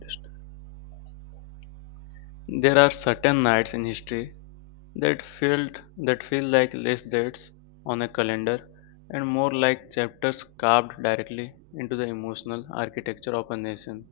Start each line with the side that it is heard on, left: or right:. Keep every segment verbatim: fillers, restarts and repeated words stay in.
left: Rest. There are certain nights in history that felt that feel like less dates on a calendar and more like chapters carved directly into the emotional architecture of a nation.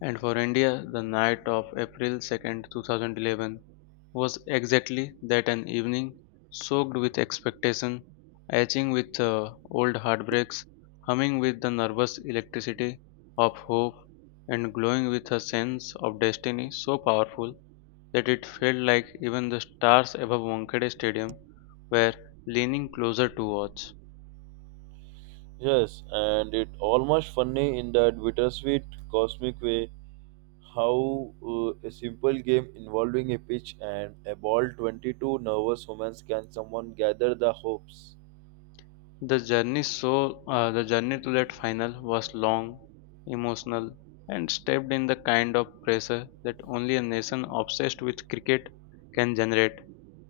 left: And for India, the night of April second, two thousand eleven was exactly that an evening soaked with expectation, etching with uh, old heartbreaks, humming with the nervous electricity of hope, and glowing with a sense of destiny so powerful that it felt like even the stars above Wankhede Stadium were leaning closer to watch.
right: Yes, and it almost funny in that bittersweet cosmic way how uh, a simple game involving a pitch and a ball twenty-two nervous humans can someone gather the hopes.
left: The journey so uh, the journey to that final was long, emotional, and steeped in the kind of pressure that only a nation obsessed with cricket can generate.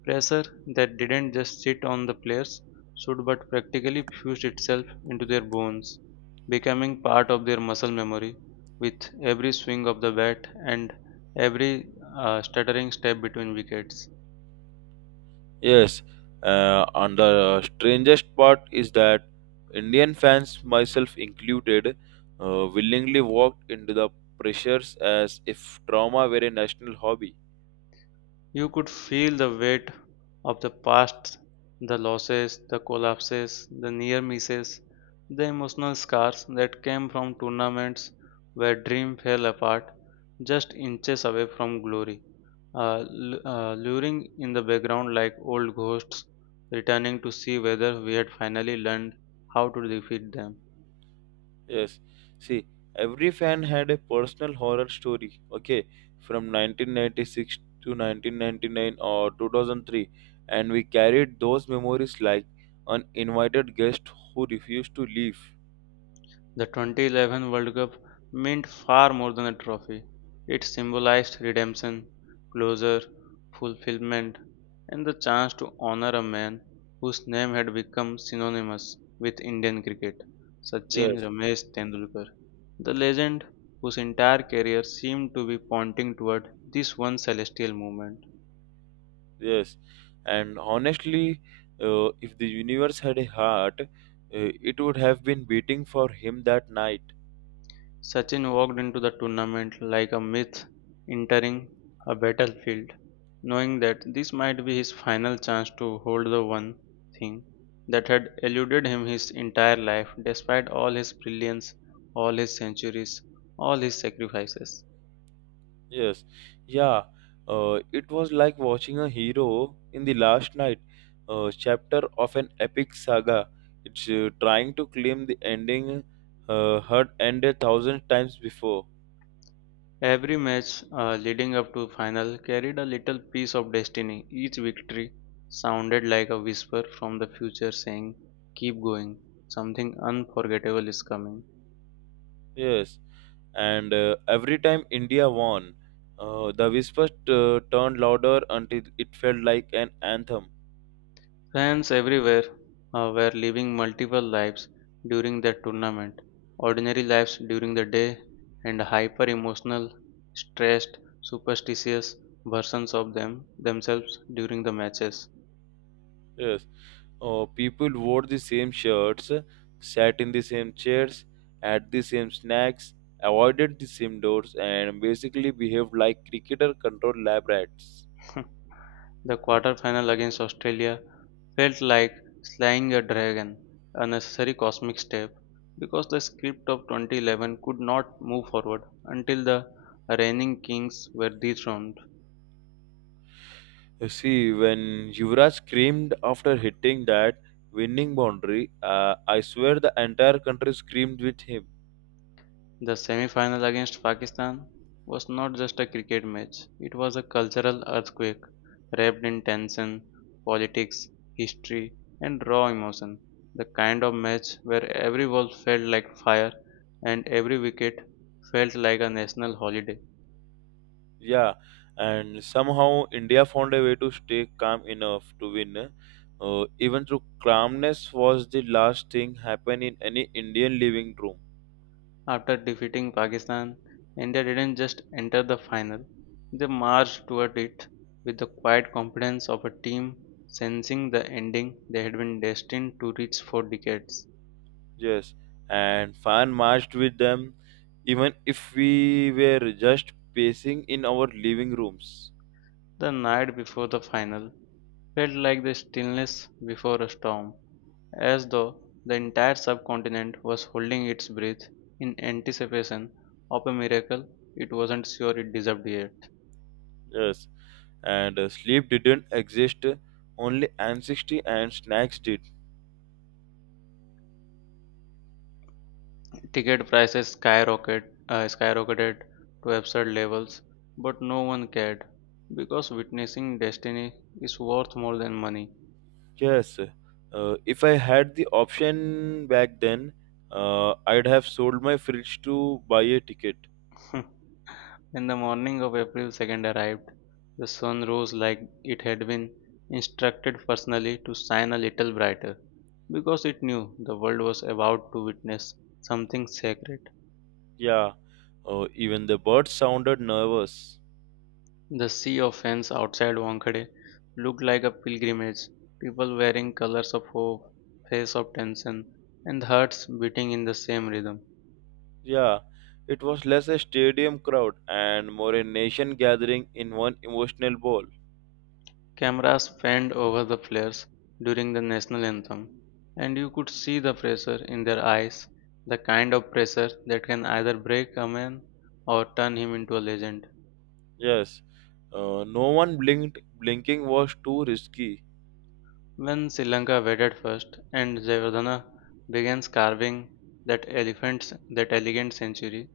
left: Pressure that didn't just sit on the players should but practically fused itself into their bones, becoming part of their muscle memory with every swing of the bat and every uh, stuttering step between wickets.
right: Yes, uh, and the strangest part is that Indian fans, myself included, uh, willingly walked into the pressures as if trauma were a national hobby.
left: You could feel the weight of the past, the losses, the collapses, the near misses, the emotional scars that came from tournaments where dream fell apart just inches away from glory, uh, lu- uh, luring in the background like old ghosts returning to see whether we had finally learned how to defeat them.
right: Yes. See, every fan had a personal horror story, okay, from nineteen ninety-six to nineteen ninety-nine or two thousand three, and we carried those memories like uninvited guests who refused to leave.
left: The twenty eleven World Cup meant far more than a trophy. It symbolized redemption, closure, fulfillment, and the chance to honor a man whose name had become synonymous with Indian cricket, Sachin
right: Yes,
left: Ramesh Tendulkar. The legend whose entire career seemed to be pointing toward this one celestial moment.
right: yes. And honestly, uh, if the universe had a heart, uh, it would have been beating for him that night.
left: Sachin walked into the tournament like a myth entering a battlefield, knowing that this might be his final chance to hold the one thing that had eluded him his entire life, despite all his brilliance, all his centuries, all his sacrifices.
right: Yes, yeah. Uh, it was like watching a hero in the last night uh, chapter of an epic saga. It's uh, trying to claim the ending uh, had ended thousand times before.
left: Every match uh, leading up to final carried a little piece of destiny. Each victory sounded like a whisper from the future saying, "Keep going, something unforgettable is coming."
right: Yes, and uh, every time India won, uh, the whispers uh, turned louder until it felt like an anthem.
left: Fans everywhere uh, were living multiple lives during that tournament ordinary lives during the day, and hyper emotional, stressed, superstitious versions of them themselves during the matches.
right: Yes. Oh, people wore the same shirts, sat in the same chairs, had the same snacks, avoided the same doors, and basically behaved like cricketer controlled lab rats.
left: The quarterfinal against Australia felt like slaying a dragon, a necessary cosmic step, because the script of twenty eleven could not move forward until the reigning kings were dethroned.
right: You see, when Yuvraj screamed after hitting that winning boundary, uh, I swear the entire country screamed with him.
left: The semi final against Pakistan was not just a cricket match, it was a cultural earthquake wrapped in tension, politics, history, and raw emotion. The kind of match where every ball felt like fire and every wicket felt like a national holiday.
right: Yeah, and somehow India found a way to stay calm enough to win. Uh, even though calmness was the last thing happened in any Indian living room.
left: After defeating Pakistan, India didn't just enter the final, they marched toward it with the quiet confidence of a team sensing the ending they had been destined to reach for decades.
right: Yes, and fan marched with them, even if we were just pacing in our living rooms.
left: The night before the final felt like the stillness before a storm, as though the entire subcontinent was holding its breath in anticipation of a miracle it wasn't sure it deserved yet.
right: Yes, and uh, sleep didn't exist. Only anxiety and snacks did.
left: Ticket prices skyrocket, uh, skyrocketed to absurd levels, but no one cared because witnessing destiny is worth more than money.
right: Yes, uh, if I had the option back then, uh, I'd have sold my fridge to buy a ticket.
left: When the morning of April second arrived, the sun rose like it had been instructed personally to shine a little brighter, because it knew the world was about to witness something sacred.
right: Yeah, uh, even the birds sounded nervous.
left: The sea of fans outside Wankhede looked like a pilgrimage, people wearing colors of hope, face of tension, and hearts beating in the same rhythm.
right: Yeah, it was less a stadium crowd and more a nation gathering in one emotional ball.
left: Cameras panned over the players during the national anthem, and you could see the pressure in their eyes, the kind of pressure that can either break a man or turn him into a legend.
right: Yes, uh, no one blinked. Blinking was too risky.
left: When Sri Lanka batted first and Jayawardena began carving that elephant's that elegant century,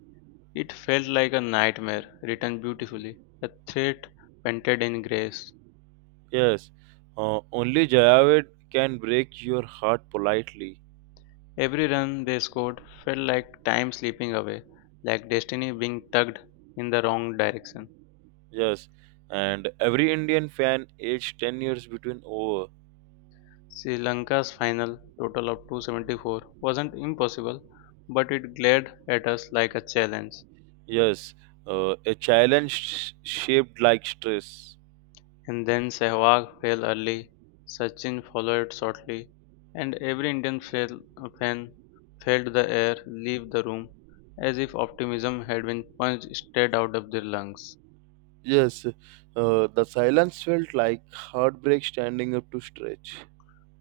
left: it felt like a nightmare written beautifully, a threat painted in grace.
right: Yes, uh, only Jayaved can break your heart politely.
left: Every run they scored felt like time slipping away, like destiny being tugged in the wrong direction.
right: Yes, and every Indian fan aged ten years between over.
left: Sri Lanka's final total of two hundred seventy-four wasn't impossible, but it glared at us like a challenge.
right: Yes, uh, a challenge sh- shaped like stress.
left: And then Sehwag fell early, Sachin followed shortly, and every Indian fell, fan felt the air leave the room as if optimism had been punched straight out of their lungs.
right: Yes, uh, the silence felt like heartbreak standing up to stretch.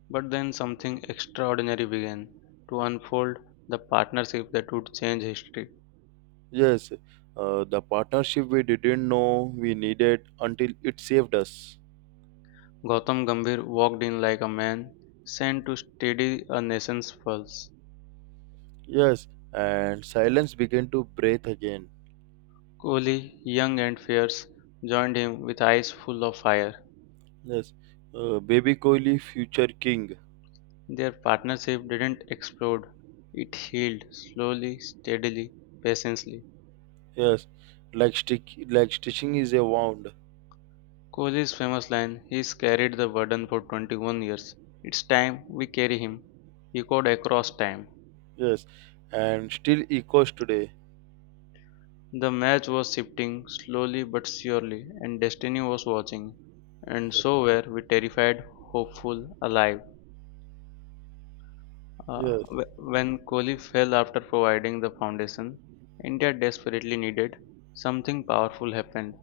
left: But then something extraordinary began to unfold the partnership that would change history.
right: Yes, uh, the partnership we didn't know we needed until it saved us.
left: Gautam Gambhir walked in like a man sent to steady a nation's pulse.
right: Yes, and silence began to breathe again.
left: Kohli, young and fierce, joined him with eyes full of fire.
right: Yes, uh, baby Kohli, future king.
left: Their partnership didn't explode, it healed slowly, steadily, patiently.
right: Yes, like, stick, like stitching is a wound.
left: Kohli's famous line, He's carried the burden for twenty-one years. It's time we carry him, echoed across time.
right: Yes, and still echoes today.
left: The match was shifting, slowly but surely, and Destiny was watching. And so were we terrified, hopeful, alive. Uh,
right: Yes,
left: wh- when Kohli fell after providing the foundation, India desperately needed something powerful happened.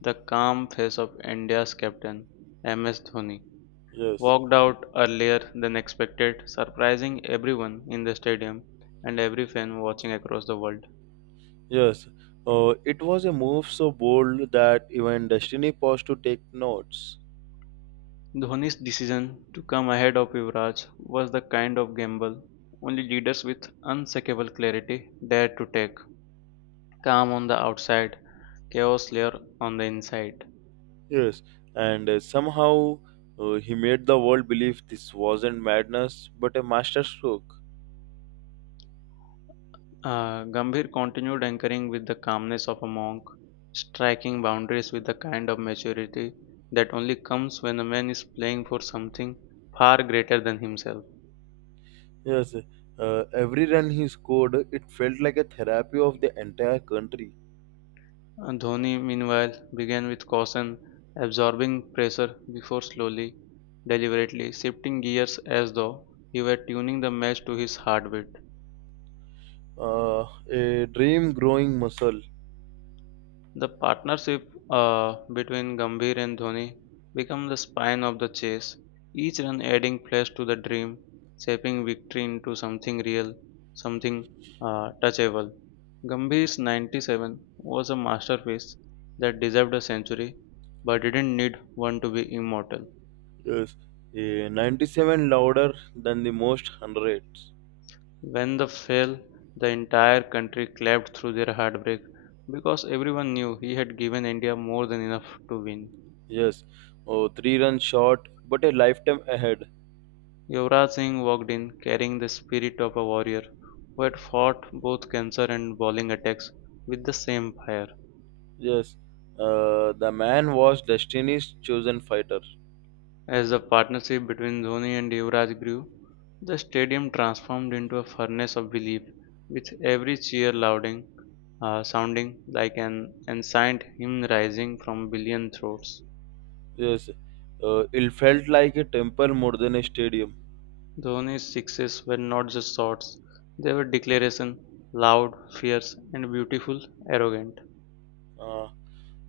left: The calm face of India's captain, M S Dhoni,
right: yes,
left: walked out earlier than expected, surprising everyone in the stadium and every fan watching across the world.
right: yes. Uh, it was a move so bold that even Destiny paused to take notes.
left: Dhoni's decision to come ahead of Yuvraj was the kind of gamble only leaders with unshakable clarity dared to take. Calm on the outside, chaos layer on the inside.
right: Yes, and uh, somehow uh, he made the world believe this wasn't madness but a masterstroke.
left: Uh, Gambhir continued anchoring with the calmness of a monk, striking boundaries with the kind of maturity that only comes when a man is playing for something far greater than himself.
right: Yes, uh, every run he scored, it felt like a therapy of the entire country.
left: And Dhoni, meanwhile, began with caution, absorbing pressure before slowly, deliberately shifting gears as though he were tuning the match to his heartbeat.
right: Uh, a dream growing muscle.
left: The partnership uh, between Gambhir and Dhoni became the spine of the chase, each run adding flesh to the dream, shaping victory into something real, something uh, touchable. Gambhir's ninety-seven was a masterpiece that deserved a century but didn't need one to be immortal.
right: Yes, a ninety-seven louder than the most hundreds.
left: When the fell, the entire country clapped through their heartbreak because everyone knew he had given India more than enough to win.
right: Yes, oh, three runs short, but a lifetime ahead.
left: Yuvraj Singh walked in carrying the spirit of a warrior who had fought both cancer and bowling attacks with the same fire.
right: Yes, uh, the man was destiny's chosen fighter.
left: As the partnership between Dhoni and Yuvraj grew, the stadium transformed into a furnace of belief, with every cheer louding, uh, sounding like an ancient hymn rising from billion throats.
right: Yes, uh, it felt like a temple more than a stadium.
left: Dhoni's sixes were not just shots, they were declarations, loud, fierce and beautiful, arrogant.
right: Uh,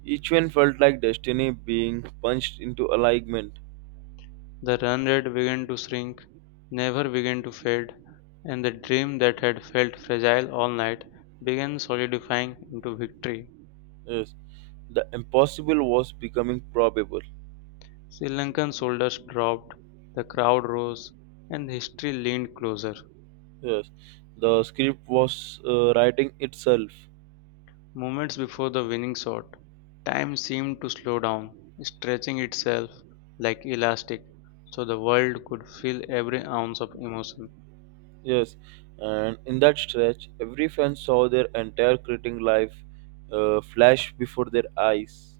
right: each one felt like destiny being punched into alignment.
left: The run rate began to shrink, never began to fade, and the dream that had felt fragile all night began solidifying into victory.
right: Yes, the impossible was becoming probable.
left: Sri Lankan soldiers dropped, the crowd rose, and history leaned closer.
right: Yes, the script was uh, writing itself.
left: Moments before the winning shot, time seemed to slow down, stretching itself like elastic so the world could feel every ounce of emotion.
right: Yes, and in that stretch, every fan saw their entire cricketing life uh, flash before their eyes.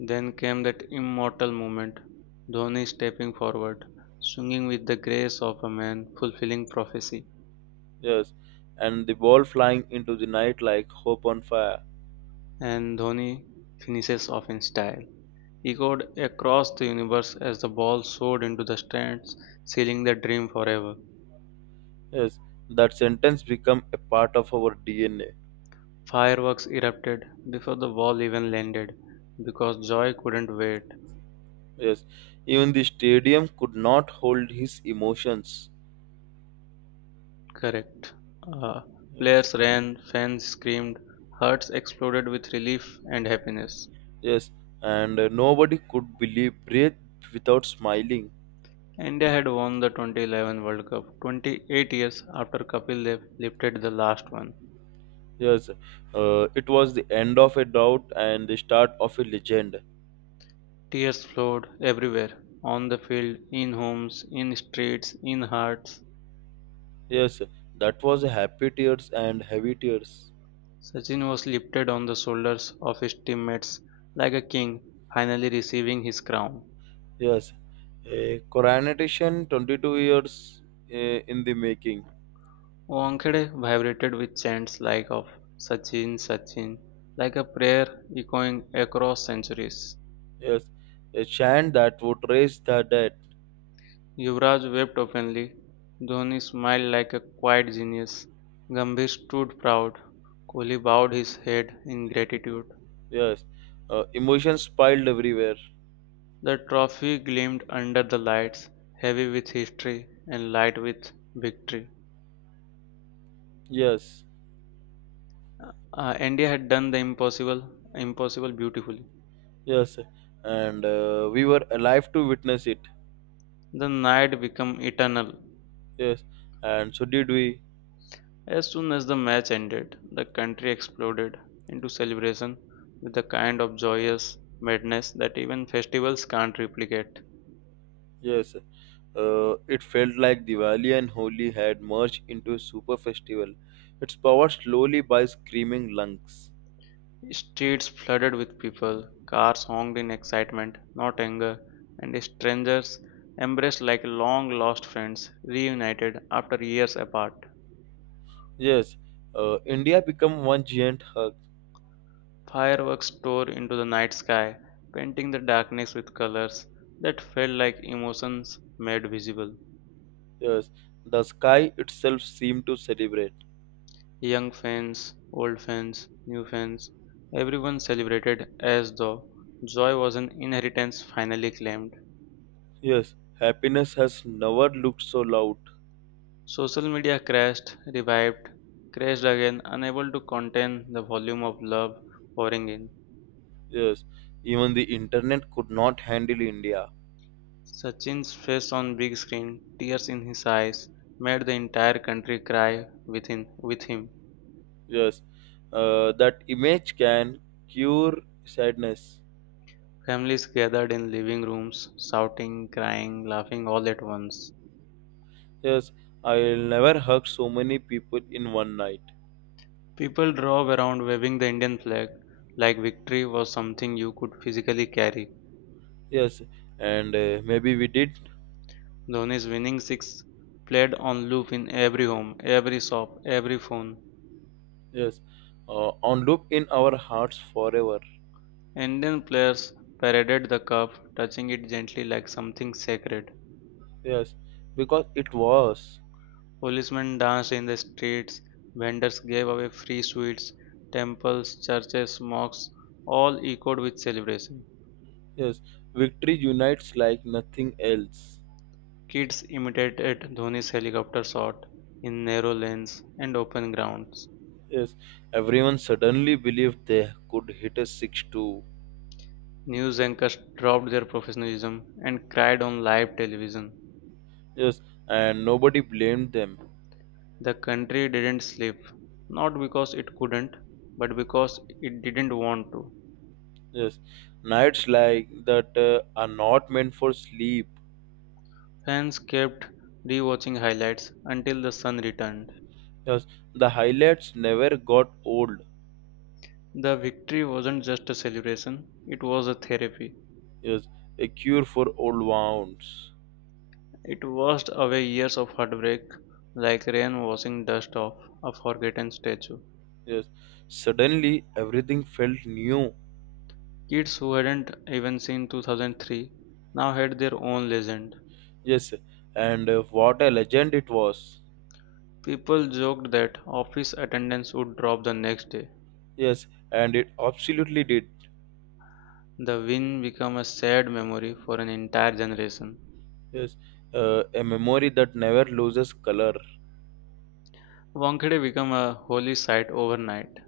left: Then came that immortal moment, Dhoni stepping forward, swinging with the grace of a man fulfilling prophecy,
right: Yes, and the ball flying into the night like hope on fire.
left: and Dhoni finishes off in style, echoed across the universe as the ball soared into the stands, sealing the dream forever.
right: Yes, that sentence became a part of our D N A.
left: Fireworks erupted before the ball even landed because joy couldn't wait.
right: Yes, even the stadium could not hold his emotions.
left: Correct. Uh,
right: Yes,
left: Players ran, fans screamed, hearts exploded with relief and happiness.
right: yes, and uh, nobody could believe breathe without smiling.
left: India had won the twenty eleven World Cup twenty-eight years after Kapil Dev lifted the last one.
right: Yes, uh, it was the end of a doubt and the start of a legend.
left: Tears flowed everywhere on the field, in homes, in streets, in hearts.
right: Yes, that was happy tears and heavy tears.
left: Sachin was lifted on the shoulders of his teammates like a king finally receiving his crown.
right: Yes, a coronation twenty-two years eh, in the making.
left: Wankhede vibrated with chants like of "Sachin, Sachin", like a prayer echoing across centuries.
right: Yes, a chant that would raise the dead.
left: Yuvraj wept openly. Dhoni smiled like a quiet genius. Gambhir stood proud. Kohli bowed his head in gratitude.
right: Yes, uh, emotions piled everywhere.
left: The trophy gleamed under the lights, heavy with history and light with victory.
right: Yes,
left: Uh, India had done the impossible, impossible beautifully.
right: yes, and uh, we were alive to witness it.
left: The night became eternal.
right: Yes, and so did we.
left: As soon as the match ended, the country exploded into celebration with a kind of joyous madness that even festivals can't replicate.
right: Yes, uh, it felt like Diwali and Holi had merged into a super festival. Its powered slowly by screaming lungs.
left: Streets flooded with people, cars honked in excitement, not anger, and strangers embraced like long lost friends reunited after years apart.
right: Yes, uh, India become one giant hug.
left: Fireworks tore into the night sky, painting the darkness with colors that felt like emotions made visible.
right: Yes, the sky itself seemed to celebrate.
left: Young fans, old fans, new fans, everyone celebrated as though joy was an inheritance finally claimed.
right: Yes, happiness has never looked so loud.
left: Social media crashed, revived, crashed again, unable to contain the volume of love pouring in.
right: Yes, even the internet could not handle India.
left: Sachin's face on big screen, tears in his eyes, made the entire country cry within with him.
right: Yes, uh, that image can cure sadness.
left: Families gathered in living rooms, shouting, crying, laughing all at once.
right: Yes, I'll never hug so many people in one night.
left: People drove around waving the Indian flag like victory was something you could physically carry.
right: Yes, and uh, maybe we did.
left: Dhoni's winning six played on loop in every home, every shop, every phone.
right: Yes, uh, on loop in our hearts forever.
left: Indian players paraded the cup, touching it gently like something sacred.
right: Yes, because it was.
left: Policemen danced in the streets, vendors gave away free sweets, temples, churches, mosques all echoed with celebration.
right: Yes, victory unites like nothing else.
left: Kids imitated Dhoni's helicopter shot in narrow lanes and open grounds.
right: Yes, everyone suddenly believed they could hit a six two.
left: News anchors dropped their professionalism and cried on live television.
right: Yes, and nobody blamed them.
left: The country didn't sleep, not because it couldn't, but because it didn't want to.
right: Yes, nights like that uh, are not meant for sleep.
left: Fans kept rewatching highlights until the sun returned.
right: Yes, the highlights never got old.
left: The victory wasn't just a celebration, it was a therapy.
right: Yes, a cure for old wounds.
left: It washed away years of heartbreak like rain washing dust off a forgotten statue.
right: Yes, suddenly everything felt new.
left: Kids who hadn't even seen two thousand three now had their own legend.
right: Yes, and uh, what a legend it was.
left: People joked that office attendance would drop the next day.
right: Yes, and it absolutely did.
left: The win became a sad memory for an entire generation.
right: Yes, uh, a memory that never loses color.
left: Wankhede became a holy site overnight.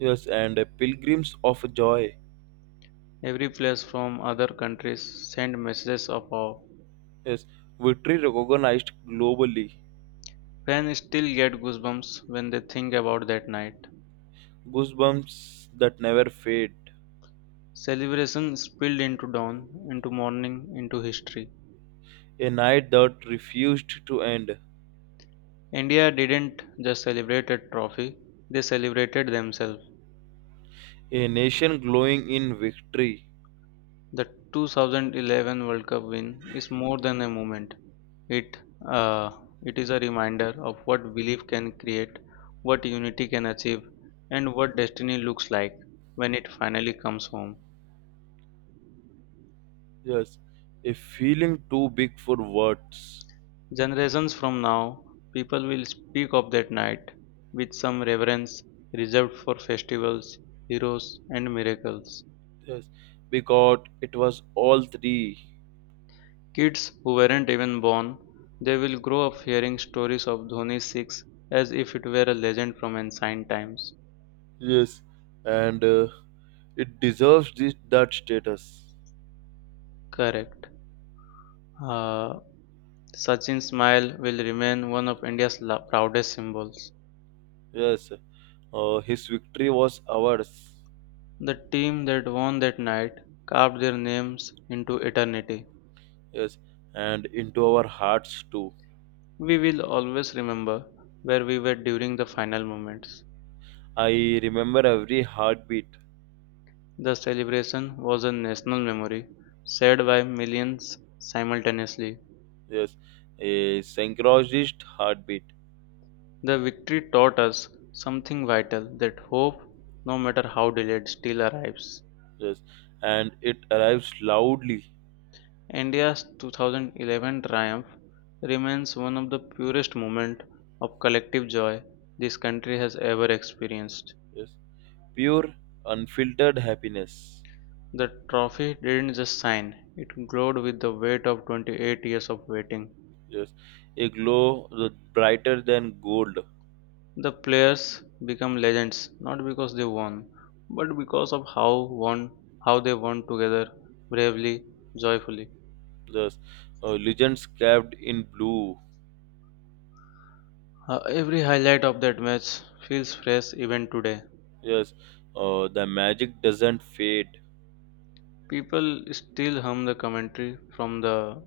right: Yes, and a pilgrims of joy.
left: Every place from other countries sent messages of awe.
right: Yes, victory recognized globally.
left: Fans still get goosebumps when they think about that night.
right: Goosebumps that never fade.
left: Celebration spilled into dawn, into morning, into history.
right: A night that refused to end.
left: India didn't just celebrate a trophy, they celebrated themselves.
right: A nation glowing in victory.
left: The two thousand eleven World Cup win is more than a moment. It uh, it is a reminder of what belief can create, what unity can achieve, and what destiny looks like when it finally comes home.
right: Yes, a feeling too big for words.
left: Generations from now, people will speak of that night with some reverence reserved for festivals, heroes, and miracles.
right: Yes, because it was all three.
left: Kids who weren't even born, they will grow up hearing stories of Dhoni's six as if it were a legend from ancient times.
right: Yes, and uh, it deserves this that status.
left: Correct. Uh, Sachin's smile will remain one of India's la- proudest symbols.
right: Yes, uh, his victory was ours.
left: The team that won that night carved their names into eternity.
right: Yes, and into our hearts too.
left: We will always remember where we were during the final moments.
right: I remember every heartbeat.
left: The celebration was a national memory, shared by millions simultaneously.
right: Yes, a synchronized heartbeat.
left: The victory taught us something vital that hope, no matter how delayed, still arrives.
right: Yes, and it arrives loudly.
left: India's twenty eleven triumph remains one of the purest moments of collective joy this country has ever experienced.
right: Yes, pure, unfiltered happiness.
left: The trophy didn't just shine, it glowed with the weight of twenty-eight years of waiting.
right: Yes, a glow that brighter than gold.
left: The players become legends not because they won, but because of how won how they won together bravely, joyfully.
right: Yes, uh, legends carved in blue.
left: Uh, every highlight of that match feels fresh even today.
right: Yes, uh, the magic doesn't fade.
left: People still hum the commentary from the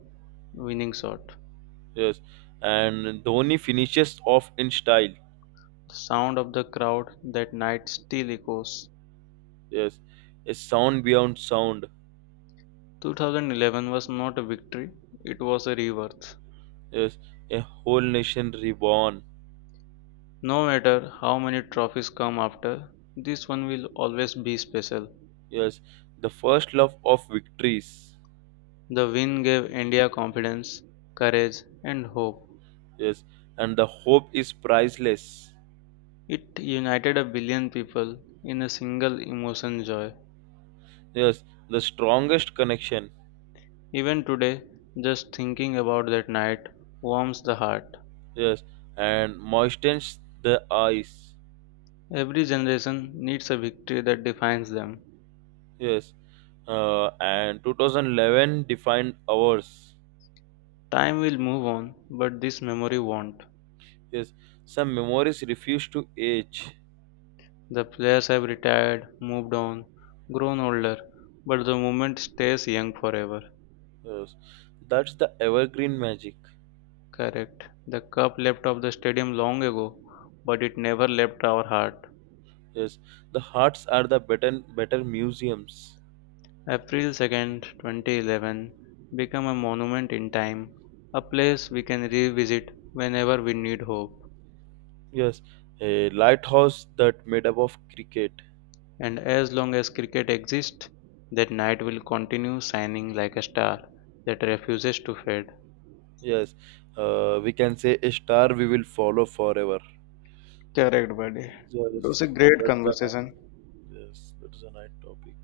left: winning shot.
right: Yes, and Dhoni finishes off in style.
left: The sound of the crowd that night still echoes.
right: Yes, a sound beyond sound.
left: twenty eleven was not a victory, it was a rebirth.
right: Yes, a whole nation reborn.
left: No matter how many trophies come after, this one will always be special.
right: Yes, the first love of victories.
left: The win gave India confidence, courage, and hope.
right: Yes, and the hope is priceless.
left: It united a billion people in a single emotion joy.
right: Yes, the strongest connection.
left: Even today, just thinking about that night warms the heart.
right: Yes, and moistens the eyes.
left: Every generation needs a victory that defines them.
right: Yes, uh, and two thousand eleven defined ours.
left: Time will move on, but this memory won't.
right: Yes, some memories refuse to age.
left: The players have retired, moved on, grown older, but the moment stays young forever.
right: Yes, that's the evergreen magic.
left: Correct. The cup left off the stadium long ago, but it never left our heart.
right: Yes, the huts are the better better museums.
left: April second, twenty eleven become a monument in time, a place we can revisit whenever we need hope.
right: Yes, a lighthouse that made up of cricket.
left: And as long as cricket exists, that night will continue shining like a star that refuses to fade.
right: Yes, uh, we can say a star we will follow forever.
left: Correct, buddy. It
right: Yes,
left: was a great
right: that's the night.
left: conversation.
right: Yes, that's the night topic.